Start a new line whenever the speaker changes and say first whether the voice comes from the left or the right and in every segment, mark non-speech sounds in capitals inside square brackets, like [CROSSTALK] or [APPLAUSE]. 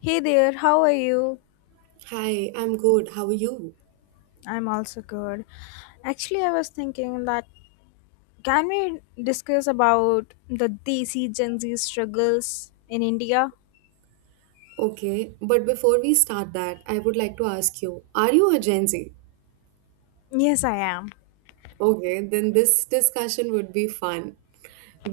left: Hey there, how are you?
right: Hi, I'm good. How are you?
left: I'm also good. Actually, I was thinking that can we discuss about the Desi Gen Z struggles in India?
right: Okay, but before we start that, I would like to ask you, are you a Gen Z?
left: Yes, I am.
right: Okay, then this discussion would be fun.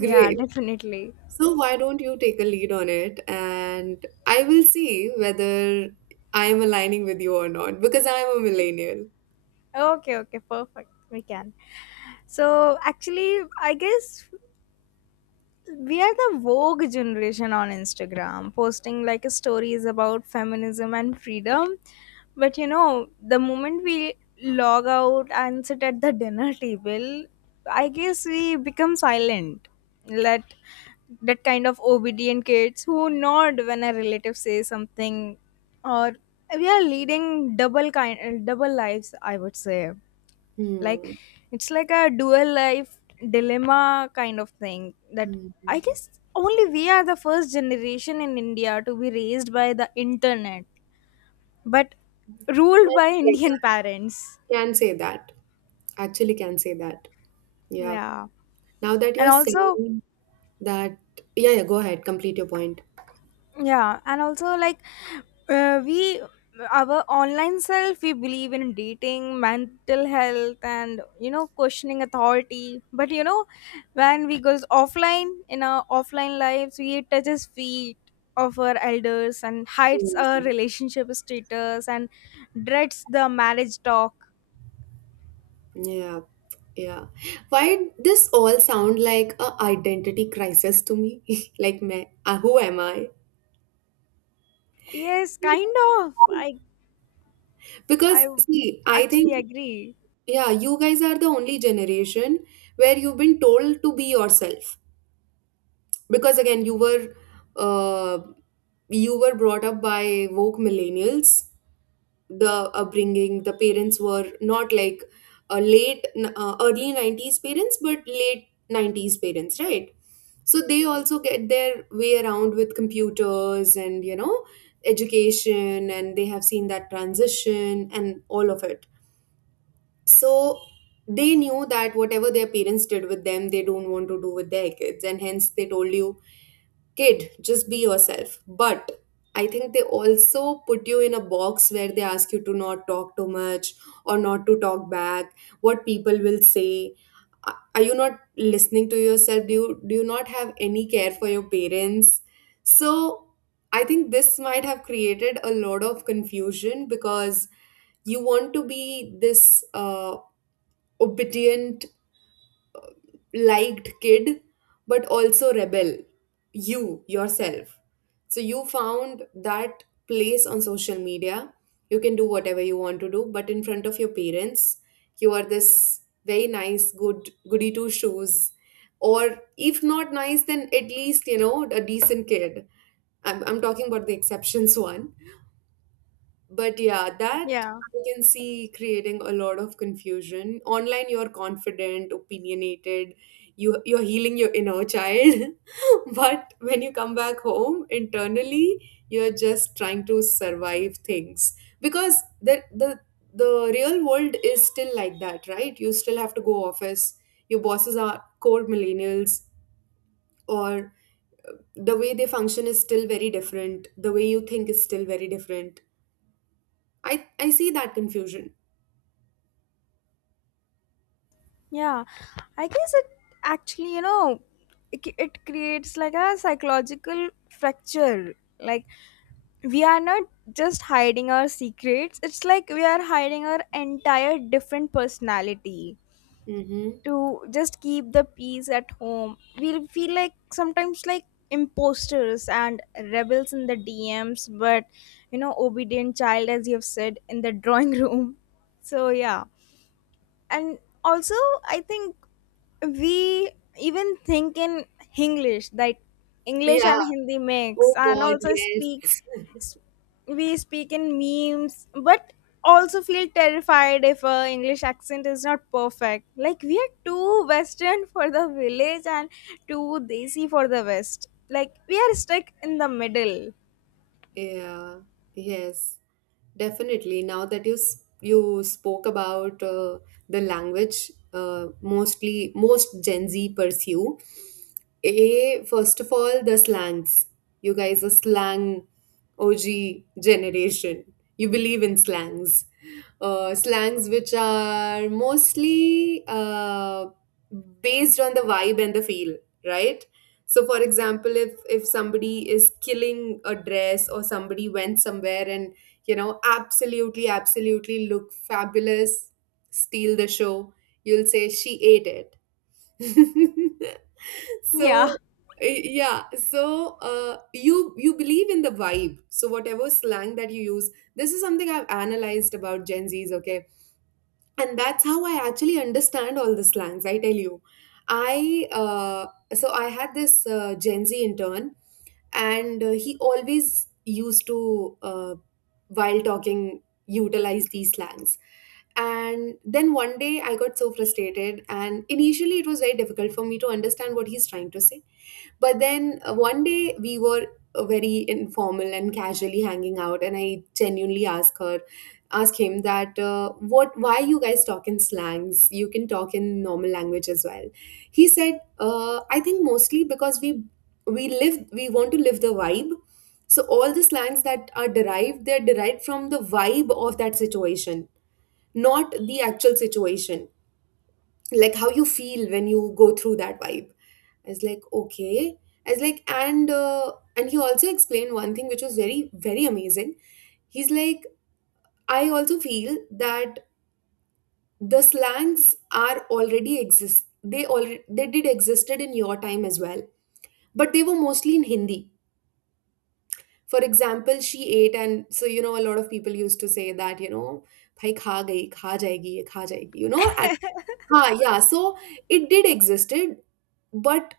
left: Yeah, [LAUGHS] definitely.
right: So why don't you take a lead on it and I will see whether I am aligning with you or not because I am a millennial.
left: Okay, okay, perfect. We can. So, actually, I guess we are the vogue generation on Instagram, posting like stories about feminism and freedom. But you know, the moment we log out and sit at the dinner table, I guess we become silent. Let that kind of obedient kids who nod when a relative says something, or we are leading double lives. I would say like
right: Hmm.
left: it's like a dual life dilemma kind of thing that
right: Hmm.
left: I guess only we are the first generation in India to be raised by the internet but ruled
right: Can
left: by [LAUGHS]
right: say
left: Indian
right: that.
left: parents.
right: Can say that. Actually can say that. Yeah.
left: yeah
right: Now that
left: and
right: you're
left: also
right: saying that, yeah, yeah, go ahead, complete your point.
left: yeah and also like, we our online self, we believe in dating mental health and, questioning authority. But when we goes offline, in our offline lives, we touches feet of our elders and hides our
right: Hmm.
left: relationship status and dreads the marriage talk.
right: Yeah, yeah. Why this all sound like a identity crisis to me? [LAUGHS] Like, me, who am I?
left: Yes, kind of. I
right: Because see, I
left: actually
right: think
left: agree.
right: yeah, you guys are the only generation where you've been told to be yourself. Because again, uh, you were brought up by woke millennials. The upbringing, the parents were not like early 90s parents, but late 90s parents, right? So they also get their way around with computers and, education, and they have seen that transition and all of it. So they knew that whatever their parents did with them, they don't want to do with their kids, and hence they told you, kid, just be yourself. But I think they also put you in a box where they ask you to not talk too much or not to talk back. What people will say? Are you not listening to yourself? Do you not have any care for your parents? So I think this might have created a lot of confusion because you want to be this uh, obedient, liked kid, but also rebel, you yourself. So you found that place on social media. You can do whatever you want to do, but in front of your parents, you are this very nice good goody two shoes, or if not nice, then at least, a decent kid. I'm talking about the exceptions one. But yeah, that
left: Yeah.
right: I can see creating a lot of confusion. Online, you're confident, opinionated, you're healing your inner child. [LAUGHS] But when you come back home, internally, you're just trying to survive things. Because the real world is still like that, right? You still have to go office. Your bosses are core millennials, or the way they function is still very different. The way you think is still very different. I see that confusion.
left: Yeah, I guess it actually, you know, it creates like a psychological fracture. Like, we are not just hiding our secrets, it's like we are hiding our entire different personality
right: Mm-hmm.
left: to just keep the peace at home. We feel like sometimes like imposters and rebels in the DMs, but obedient child, as you have said, in the [LAUGHS] drawing room. So, yeah. And also, I think we even think in English, like English
right: Yeah.
left: and Hindi
right: Oh
left: mix, and
right: God,
left: also
right: yes.
left: s- we speak in memes, but also feel terrified if a English accent is not perfect. Like we are too western for the village and too desi for the west. Like we are stuck in the middle.
right: Yeah. Yes. Definitely. Now that you you spoke about the language, mostly most Gen Z pursue. A first of all, the slangs. You guys are slang OG generation. You believe in slangs. Slangs which are mostly based on the vibe and the feel, right? So, for example, if somebody is killing a dress or somebody went somewhere and, absolutely, absolutely look fabulous, steal the show, you'll say she ate it. [LAUGHS]
left: [LAUGHS] Yeah.
right: So. Yeah, so you believe in the vibe. So whatever slang that you use, this is something I've analyzed about Gen Zs. Okay, and that's how I actually understand all the slangs, I tell you. I So I had this gen z intern, and he always used to uh, while talking utilize these slangs. And then one day I got so frustrated, and initially it was very difficult for me to understand what he's trying to say. But then one day we were very informal and casually hanging out, and I genuinely ask him that what, why you guys talk in slangs? You can talk in normal language as well. He said, I think mostly because we want to live the vibe. So all the slangs that are derived, they're derived from the vibe of that situation, not the actual situation. Like how you feel when you go through that vibe. I was like, okay. I was like, and and he also explained one thing which was very very amazing. He's like, I also feel that the slangs are already exist. They did existed in your time as well, but they were mostly in Hindi. For example, she ate, and so, a lot of people used to say that, भाई खा गई खा जाएगी ये खा जाएगी, and हाँ, yeah, so it did existed, but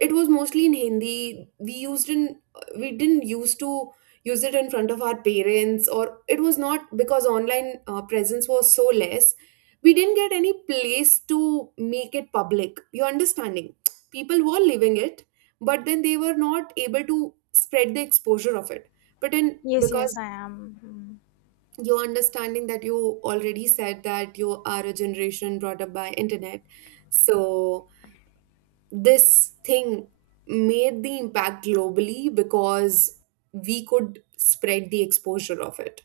right: it was mostly in Hindi. We didn't used to use it in front of our parents, or it was not because online presence was so less. We didn't get any place to make it public. You're understanding? People were living it, but then they were not able to spread the exposure of it. But in
left: Yes, yes,
right: because
left: I am.
right: you're understanding that you already said that you are a generation brought up by internet, so this thing made the impact globally because we could spread the exposure of it.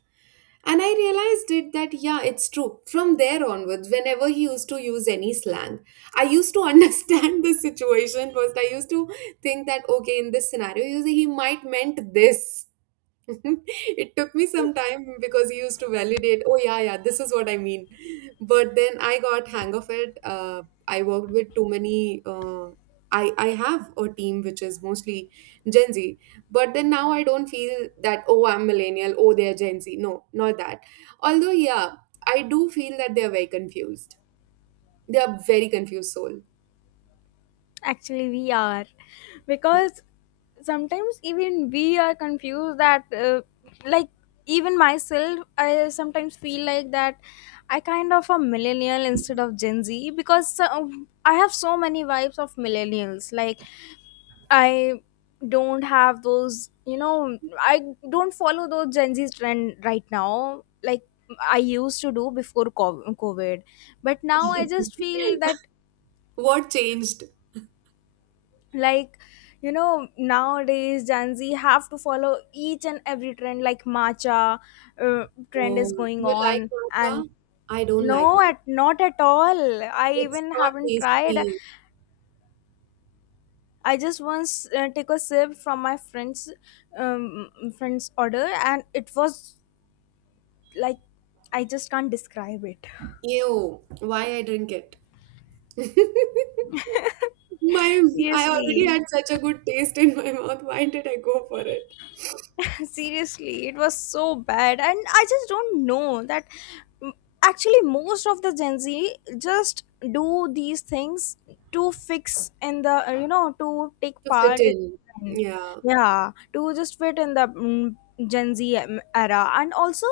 right: And I realized it that, yeah, it's true. From there onwards, whenever he used to use any slang, I used to [LAUGHS] understand the situation first. I used to think that, okay, in this scenario, he might meant this. [LAUGHS] It took me some time because he used to validate, oh yeah, yeah, this is what I mean. But then I got hang of it. I worked with too many. Uh, I have a team which is mostly Gen Z, but then now I don't feel that, oh, I'm millennial, oh, they're Gen Z. No, not that. Although, yeah, I do feel that they are very confused. They are very confused soul.
left: Actually, we are,
right: Yeah.
left: because sometimes even we are confused that, like even myself, I sometimes feel like that I kind of a millennial instead of Gen Z, because I have so many vibes of millennials. Like, I don't have those, I don't follow those Gen Z trend right now, like I used to do before COVID. But now I just feel that,
right: What changed?
left: like, nowadays Gen Z have to follow each and every trend, like matcha. uh, trend
right: Oh,
left: is going
right: you like
left: on, and
right: matcha? I don't like
left: no,
right: matcha.
left: at not at all, I
right: It's
left: even
right: not
left: haven't tried.
right: tasty.
left: I just once, take a sip from my um, friend's order, and it was like, I just can't describe it.
right: Ew, why I drink it? [LAUGHS] My,
left: [LAUGHS]
right: I already
left: Seriously.
right: had such a good taste in my mouth. Why did I go for it?
left: [LAUGHS] Seriously, it was so bad. And I just don't know that. mm, Actually, most of the Gen Z just do these things to fix in the, to take
right: To fit
left: part in
right: in.
left: the trend.
right: Yeah.
left: Yeah, to just fit in the Gen Z era. And also,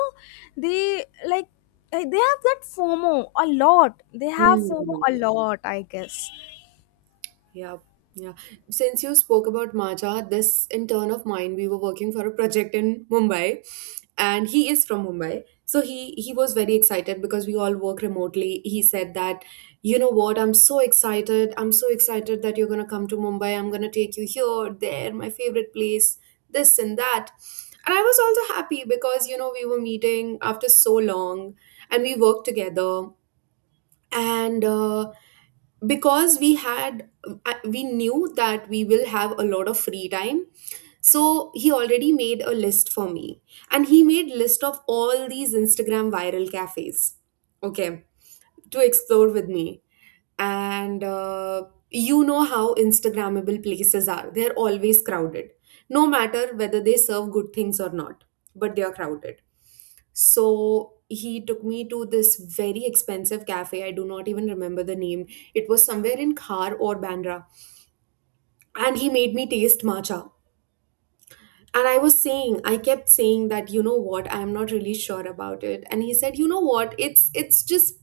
left: they they have that FOMO a lot. They have fomo
right: Hmm.
left: a lot I guess.
right: Yeah, yeah. Since you spoke about Maja, this intern of mine, we were working for a project in Mumbai, and he is from Mumbai. So he was very excited because we all work remotely. He said that, you know what, I'm so excited. I'm so excited that you're gonna come to Mumbai. I'm gonna take you here, there, my favorite place, this and that. And I was also happy because, you know, we were meeting after so long and we worked together. And because we knew that we will have a lot of free time, so he already made a list for me, and he made list of all these Instagram viral cafes, okay, to explore with me. And you know how instagrammable places are, they're always crowded, no matter whether they serve good things or not, but they are crowded. So he took me to this very expensive cafe, I do not even remember the name. It was somewhere in Khar or Bandra, and he made me taste matcha. And I was saying, I kept saying that, you know what, I'm not really sure about it. And he said, you know what, it's just,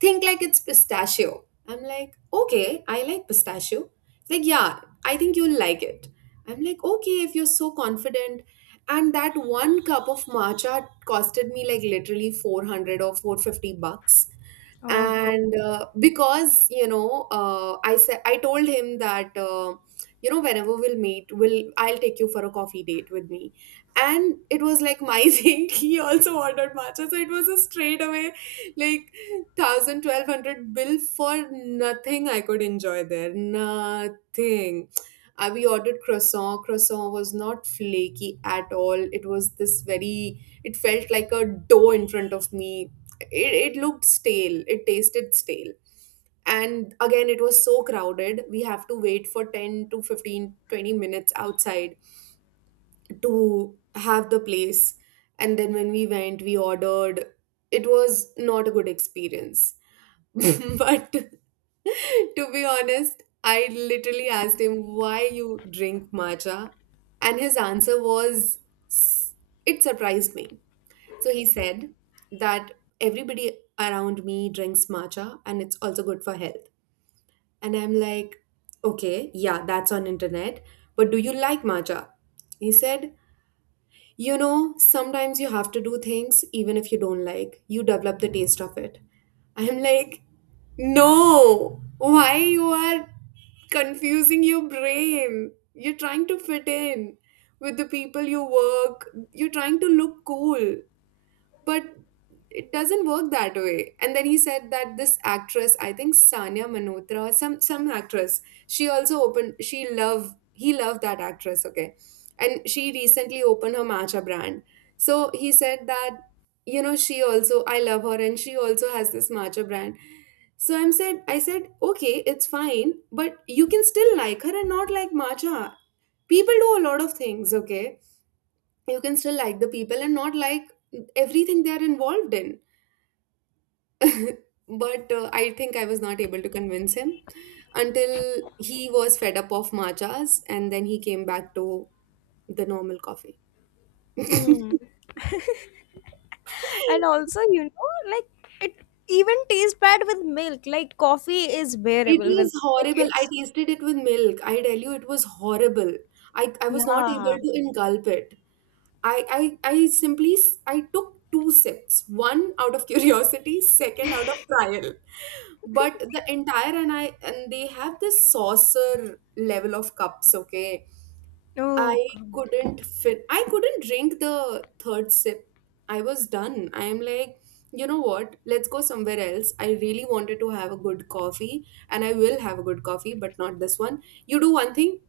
right: think like it's pistachio. I'm like, okay, I like pistachio. He's like, yeah, I think you'll like it. I'm like, okay, if you're so confident. And that one cup of matcha costed me like literally 400 or 450 bucks.
left: Oh God.
right: And because, I told him that, whenever we'll meet, will I'll take you for a coffee date with me. And it was like my [LAUGHS] thing, he also ordered matcha, so it was a straight away like 1000 1200 bill for nothing I could enjoy there, nothing. We ordered croissant, croissant was not flaky at all, it was this very, it felt like a dough in front of me. It looked stale, it tasted stale. And again, it was so crowded, we have to wait for 10 to 15, 20 minutes outside to have the place. And then when we went, we ordered, it was not a good experience. [LAUGHS] But [LAUGHS] to be honest, I literally asked him, why you drink matcha? And his answer was s- it surprised me. So he said that everybody around me drinks matcha, and it's also good for health. And I'm like, okay, yeah, that's on internet, but do you like matcha? He said, you know, sometimes you have to do things even if you don't like. You develop the taste of it. I'm like, no, why you are confusing your brain? You're trying to fit in with the people you work. You're trying to look cool, but it doesn't work that way. And then he said that this actress, I think Sanya Manotra, some actress. She also opened, she love he loved that actress, okay, and she recently opened her matcha brand. So he said that, you know, she also, I love her and she also has this matcha brand. So I said okay, it's fine, but you can still like her and not like matcha. People do a lot of things, okay. You can still like the people and not like everything they are involved in. But I think I was not able to convince him until he was fed up of matchas and then he came back to the normal coffee. [LAUGHS]
left: Hmm. And
right: It
left: also, you know, like, it even tastes bad with milk. Like coffee is bearable with,
right: was
left: like,
right: horrible. I
left: it's,
right: tasted it with milk. I tell you, it was horrible. I was not able
left: yeah.
right: to engulf it. I simply, I took two sips, one out of curiosity, second out of trial. But the entire, and they have this saucer level of cups, okay?
left: Oh
right: I
left: God.
right: couldn't fit. I couldn't drink the third sip. I was done. I am like, you know what? Let's go somewhere else. I really wanted to have a good coffee, and I will have a good coffee, but not this one. You do one thing,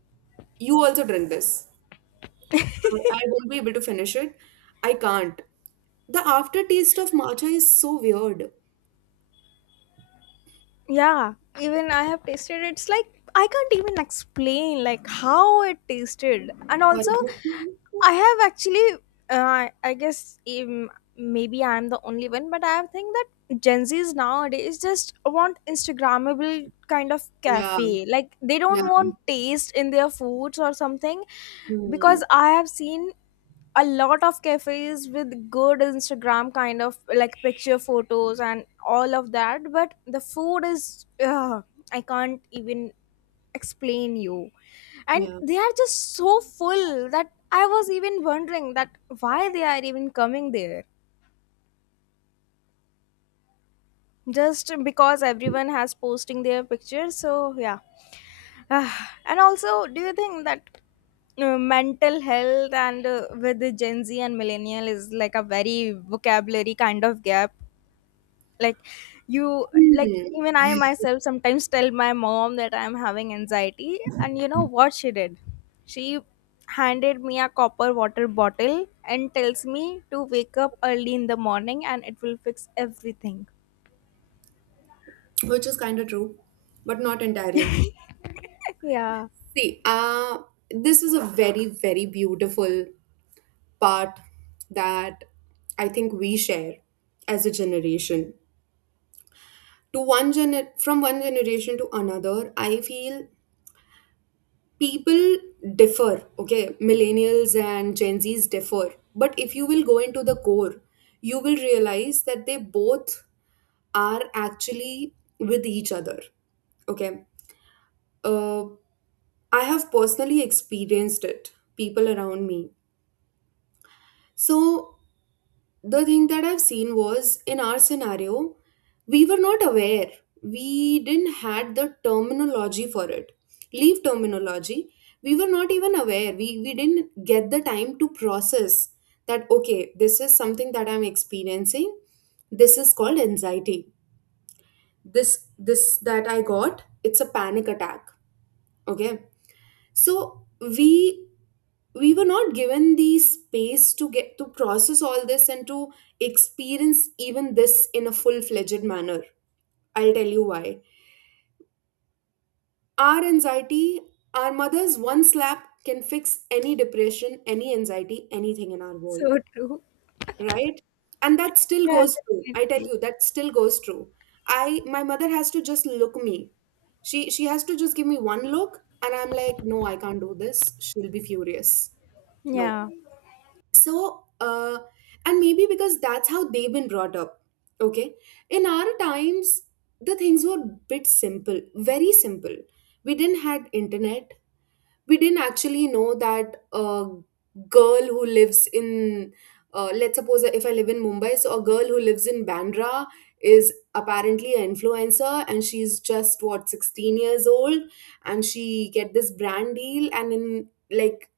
right: you also drink this. I won't be able to finish it. I can't. The aftertaste of matcha is so weird.
left: Yeah, even I have tasted, it's like I can't even explain like how it tasted. And also,
right: Horrible.
left: I
right: [LAUGHS]
left: have actually, I guess, maybe I'm the only one, but I think that Gen Z's nowadays just want instagrammable kind of
right: Yeah,
left: cafe. Like they don't
right: yeah,
left: want taste in their foods or something,
right: hmm,
left: because I have seen a lot of cafes with good Instagram kind of like picture photos and all of that, but the food is, ugh, I can't even explain you. And
right: yeah.
left: they are just so full that I was even wondering that why they are even coming there, just because everyone has posting their pictures. So yeah. Ah, and also, do you think that mental health and, with the Gen Z and millennial is like a very vocabulary kind of gap? Like, you like
right: Hmm.
left: even I myself sometimes tell my mom that I'm having anxiety, and you know what she did? She handed me a copper water bottle and tells me to wake up early in the morning, and it will fix everything.
right: Which is kind of true, but not entirely.
left: [LAUGHS] Yeah.
right: See, this is a very, very beautiful part that I think we share as a generation. To from one generation to another, I feel people differ. Okay, millennials and Gen Zs differ, but if you will go into the core, you will realize that they both are actually with each other. Okay, uh, I have personally experienced it. People around me. So the thing that I've seen was, in our scenario, we were not aware. We didn't had the terminology for it. Leave terminology. We were not even aware. We didn't get the time to process that, okay, this is something that I'm experiencing. This is called anxiety. This that I got, it's a panic attack. Okay. So we were not given the space to get to process all this and to experience even this in a full-fledged manner. I'll tell you why. Our anxiety, our mother's one slap can fix any depression, any anxiety, anything in our world,
left: So true.
right: right? And that still
left: Yeah,
right: goes true. I tell
left: definitely.
right: you, that still goes true. I, my mother has to just look me. She has to just give me one look and I'm like, no, I can't do this, she'll be furious. No.
left: Yeah.
right: So and maybe because that's how they've been brought up, okay, in our times, the things were bit simple, very simple. We didn't had internet. We didn't actually know that a girl who lives in, let's suppose if I live in Mumbai, so a girl who lives in Bandra is apparently an influencer, and she's just, what, 16 years old, and she get this brand deal, and in like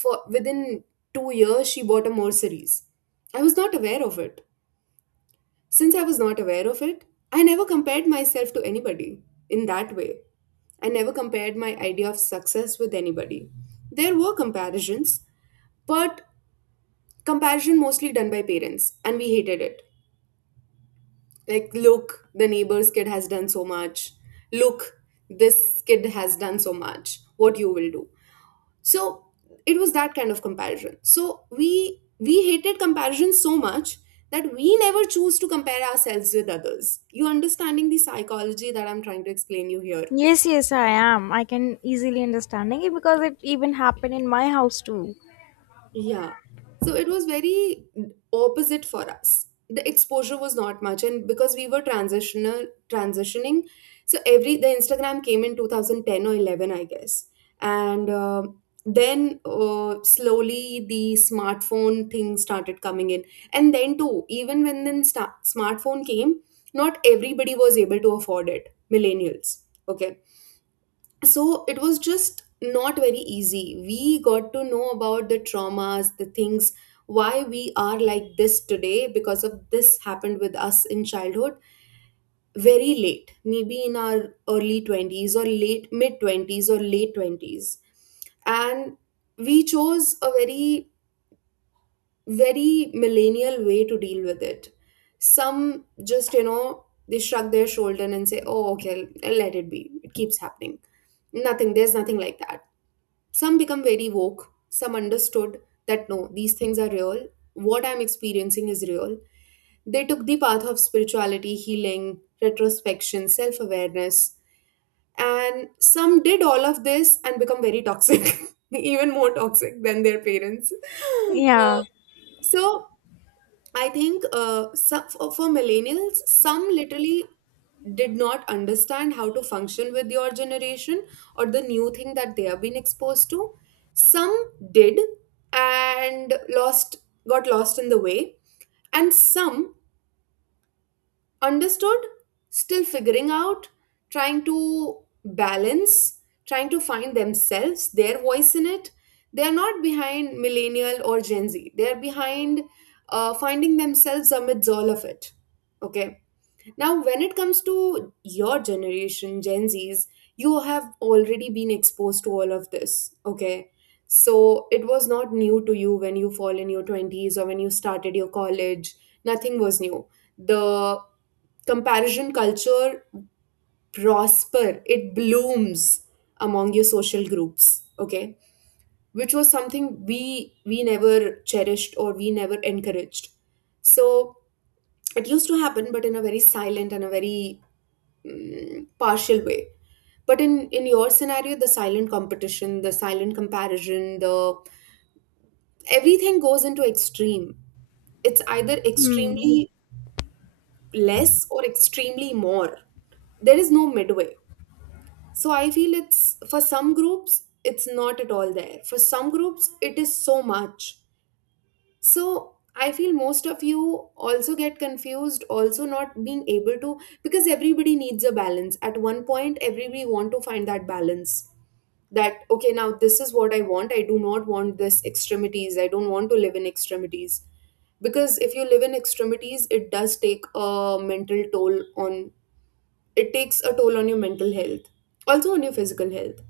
right: for within 2 years she bought a Mercedes. I was not aware of it. Since I was not aware of it, I never compared myself to anybody in that way. I never compared my idea of success with anybody. There were comparisons, but comparison mostly done by parents, and we hated it. Like, look, the neighbor's kid has done so much. Look, this kid has done so much. What you will do. So it was that kind of comparison. So we hated comparison so much that we never choose to compare ourselves with others. You understanding the psychology that I'm trying to explain you here?
left: Yes, yes, I am. I can easily understanding it, because it even happened in my house too.
right: Yeah. So it was very opposite for us. The exposure was not much, and because we were transitional transitioning, so every the Instagram came in 2010 or 11, I guess, and then slowly the smartphone thing started coming in, and then too, even when smartphone came, not everybody was able to afford it. Millennials, okay. So it was just not very easy. We got to know about the traumas, the things why we are like this today because of this happened with us in childhood, very late, maybe in our early 20s or late mid 20s or late 20s. And we chose a very very millennial way to deal with it. Some just, you know, they shrug their shoulder and say, oh, okay, let it be, it keeps happening. Nothing, there's nothing like that. Some become very woke, some understood that no, these things are real, what I'm experiencing is real. They took the path of spirituality, healing, retrospection, self awareness, and some did all of this and become very toxic, [LAUGHS] even more toxic than their parents. Uh,
left: Yeah.
right: so I think for millennials, some literally did not understand how to function with your generation or the new thing that they have been exposed to. Some did and lost, got lost in the way. And some understood, still figuring out, trying to balance, trying to find themselves, their voice in it. They are not behind millennial or Gen Z, they are behind finding themselves amidst all of it. Okay. Now, when it comes to your generation, Gen Zs, you have already been exposed to all of this, okay? So it was not new to you when you fall in your 20s or when you started your college. Nothing was new. The comparison culture, prosper, it blooms among your social groups, okay? Which was something we never cherished or we never encouraged. So it used to happen, but in a very silent and a very partial way. But in your scenario, the silent competition, the silent comparison, the everything goes into extreme. It's either
left: Hmm.
right: extremely less or extremely more. There is no midway. So I feel it's, for some groups it's not at all there, for some groups it is so much. So I feel most of you also get confused, also not being able to, because everybody needs a balance at one point. Everybody want to find that balance that, okay, now this is what I want. I do not want this extremities. I don't want to live in extremities. Because if you live in extremities, it does take a mental toll on, it takes a toll on your mental health, also on your physical health.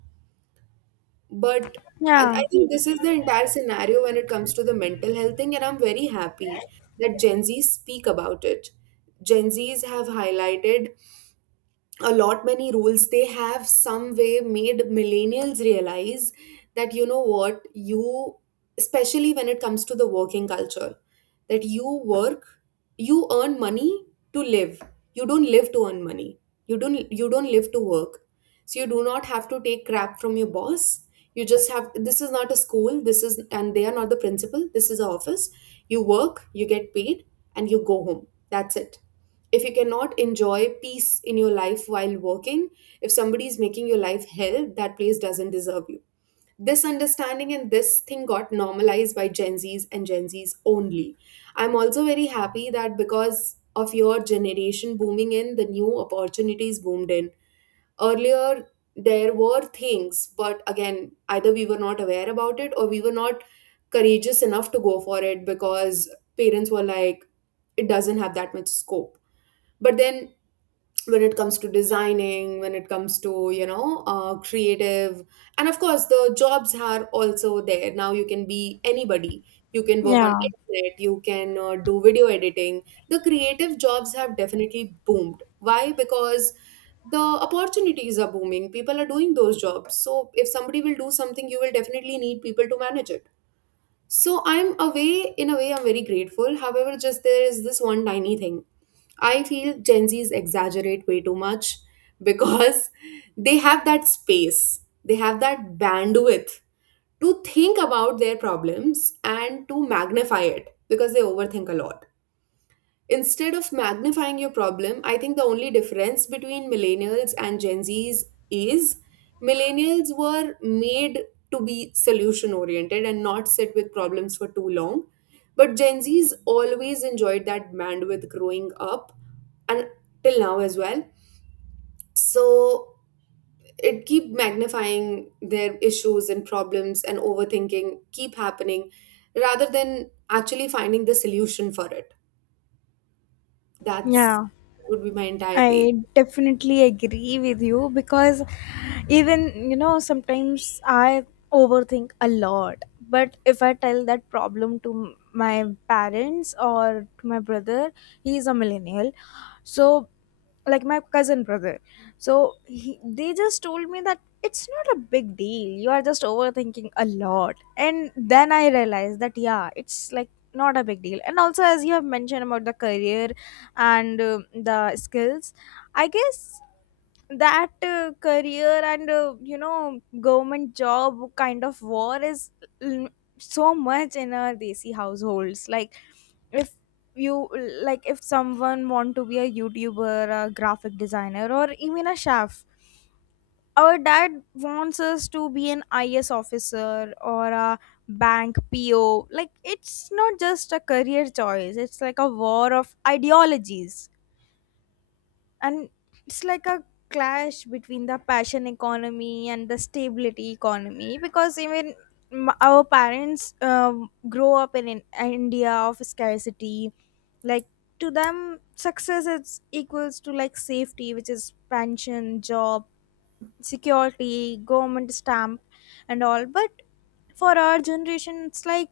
right: But I
left: Yeah.
right: think this is the entire scenario when it comes to the mental health thing. And I'm very happy that Gen Z's speak about it. Gen Z's have highlighted a lot many rules. They have some way made millennials realize that, you know what, you, especially when it comes to the working culture, that you work, you earn money to live, you don't live to earn money. You don't live to work. So you do not have to take crap from your boss. You just have, this is not a school, this is, and they are not the principal, this is an office. You work, you get paid, and you go home, that's it. If you cannot enjoy peace in your life while working, if somebody is making your life hell, that place doesn't deserve you. This understanding and this thing got normalized by Gen Zs and Gen Zs only. I'm also very happy that because of your generation booming in, the new opportunities boomed in. Earlier, there were things, but again, either we were not aware about it or we were not courageous enough to go for it, because parents were like, it doesn't have that much scope. But then when it comes to designing, when it comes to, you know, creative, and of course the jobs are also there, now you can be anybody. You can work on
left: Yeah.
right: internet, you can do video editing. The creative jobs have definitely boomed. Why? Because the opportunities are booming, people are doing those jobs. So if somebody will do something, you will definitely need people to manage it. So in a way, I'm very grateful. However, just there is this one tiny thing. I feel Gen Zs exaggerate way too much because [LAUGHS] they have that space, they have that bandwidth to think about their problems and to magnify it because they overthink a lot. Instead of magnifying your problem, I think the only difference between millennials and Gen Zs is millennials were made to be solution oriented and not sit with problems for too long. But Gen Zs always enjoyed that bandwidth growing up and till now as well. So it keep magnifying their issues and problems and overthinking keep happening rather than actually finding the solution for it. That's
left: Yeah.
right: would be my entire take.
left: I definitely agree with you, because even, you know, sometimes I overthink a lot. But if I tell that problem to my parents or to my brother, he is a millennial, so, like, my cousin brother, so they just told me that it's not a big deal. You are just overthinking a lot, and then I realized that, yeah, it's like not a big deal. And also, as you have mentioned about the career and, the skills, I guess that, career and, government job kind of war is l- so much in our desi households. Like, if you like if someone want to be a YouTuber, a graphic designer, or even a chef, our dad wants us to be an IS officer or a bank PO. Like, it's not just a career choice, it's like a war of ideologies. And it's like a clash between the passion economy and the stability economy, because even our parents, grow up in India of scarcity. Like, to them success is equals to like safety, which is pension job security, government stamp, and all. But for our generation, it's like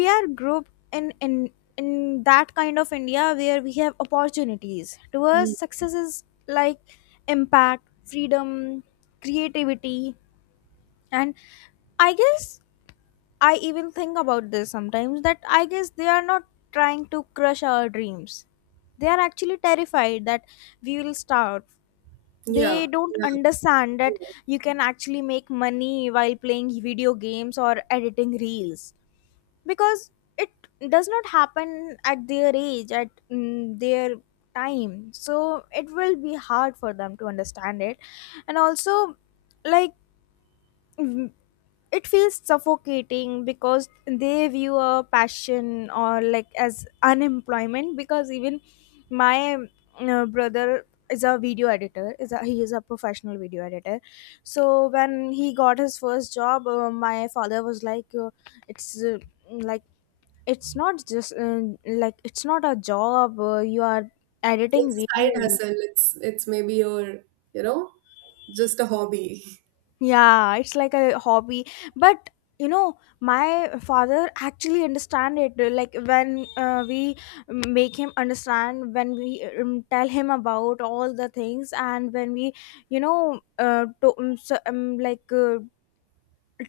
left: we are group in that kind of India where we have opportunities. To
right: Mm.
left: us, success is like impact, freedom, creativity. And I guess I even think about this sometimes, that I guess they are not trying to crush our dreams, they are actually terrified that we will starve. They
right: Yeah,
left: don't
right: yeah.
left: understand that you can actually make money while playing video games or editing reels, because it does not happen at their age, at their time. So it will be hard for them to understand it. And also, like, mm, it feels suffocating, because they view a passion or like as unemployment. Because even my, brother is a video editor, he is a professional video editor. So when he got his first job, my father was like, it's like it's not just like it's not a job, you are editing
right: It's a side
left: videos.
right: hustle. It's maybe your, you know, just a hobby.
left: Yeah, it's like a hobby. But you know, my father actually understand it, like when, we make him understand, when we, tell him about all the things. And when we, you know to, so, like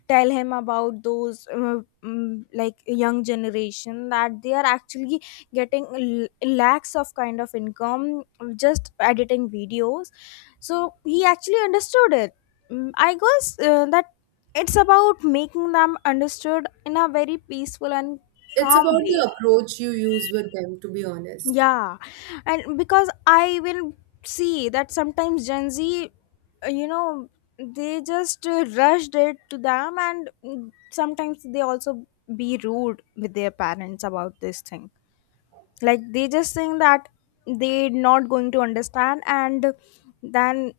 left: tell him about those, like, young generation that they are actually getting lakhs of kind of income just editing videos, so he actually understood it. I guess, that it's about making them understood in a very peaceful and
right: It's
left: calm
right: about
left: way.
right: the approach you use with them, to be honest.
left: Yeah, and because I will see that sometimes Gen Z, you know, they just, rushed it to them, and, sometimes they also be rude with their parents about this thing. Like, they just think that they're not going to understand, and then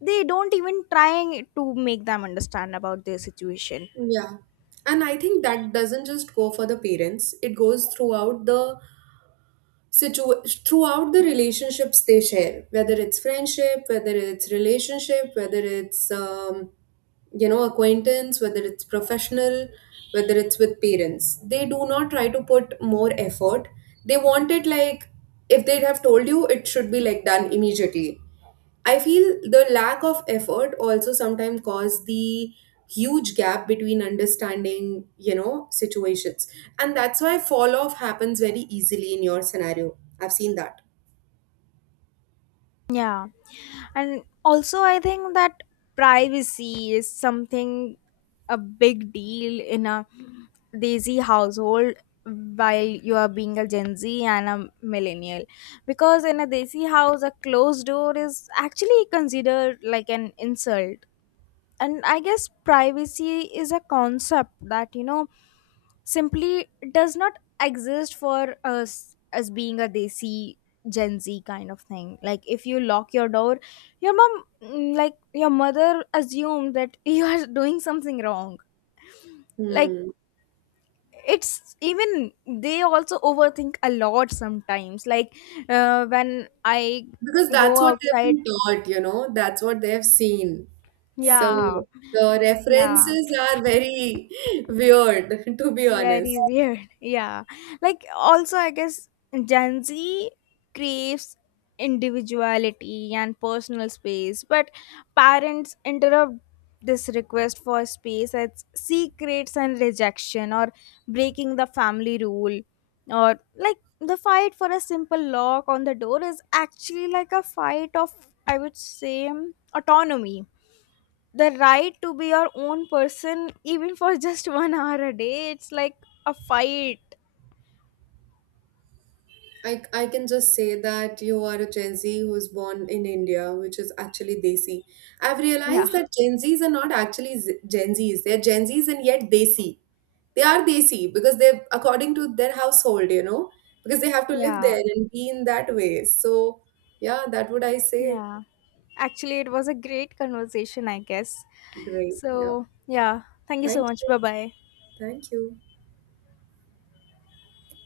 left: they don't even trying to make them understand about their situation.
right: Yeah. And I think that doesn't just go for the parents. It goes throughout the situa- throughout the relationships they share, whether it's friendship, whether it's relationship, whether it's you know, acquaintance, whether it's professional, whether it's with parents. They do not try to put more effort. They want it like, if they have told you, it should be like done immediately. I feel the lack of effort also sometimes cause the huge gap between understanding, you know, situations. And that's why fall off happens very easily in your scenario. I've seen that.
left: Yeah. And also, I think that privacy is something a big deal in a Desi household while you are being a Gen Z and a millennial. Because in a Desi house, a closed door is actually considered like an insult. And I guess privacy is a concept that, you know, simply does not exist for us as being a desi Gen Z kind of thing. Like if you lock your door, your mom mm, like your mother assumed that [LAUGHS] you are doing something wrong. Like,
right: Hmm.
left: it's, even they also overthink a lot sometimes, like, when I
right: Because that's
left: go
right: what they've
left: outside.
right: been taught, you know, that's what they've seen.
left: Yeah.
right: So the
left: Yeah.
right: references are very [LAUGHS] weird, to be honest.
left: Very weird. [LAUGHS] Yeah. Like, also I guess Gen Z craves individuality and personal space, but parents interrupt this request for space as secrets and rejection, or breaking the family rule. Or like the fight for a simple lock on the door is actually like a fight of, I would say, autonomy, the right to be your own person, even for just [LAUGHS] one hour a day. It's like a fight.
right: I can just say that you are a Gen Z who is born in India, which is actually Desi. I've
left: Yeah.
right: realized that Gen Zs are not actually Gen Zs. They're Gen Zs and yet Desi. They are Desi because they're according to their household, you know, because they have to live
left: Yeah.
right: there and be in that way. So, yeah, that would I say.
left: Yeah, actually it was a great conversation, I guess.
right: Great. Yeah.
left: So yeah, thank you so
right: Thank
left: much.
right: you.
left: Bye bye.
right: Thank you.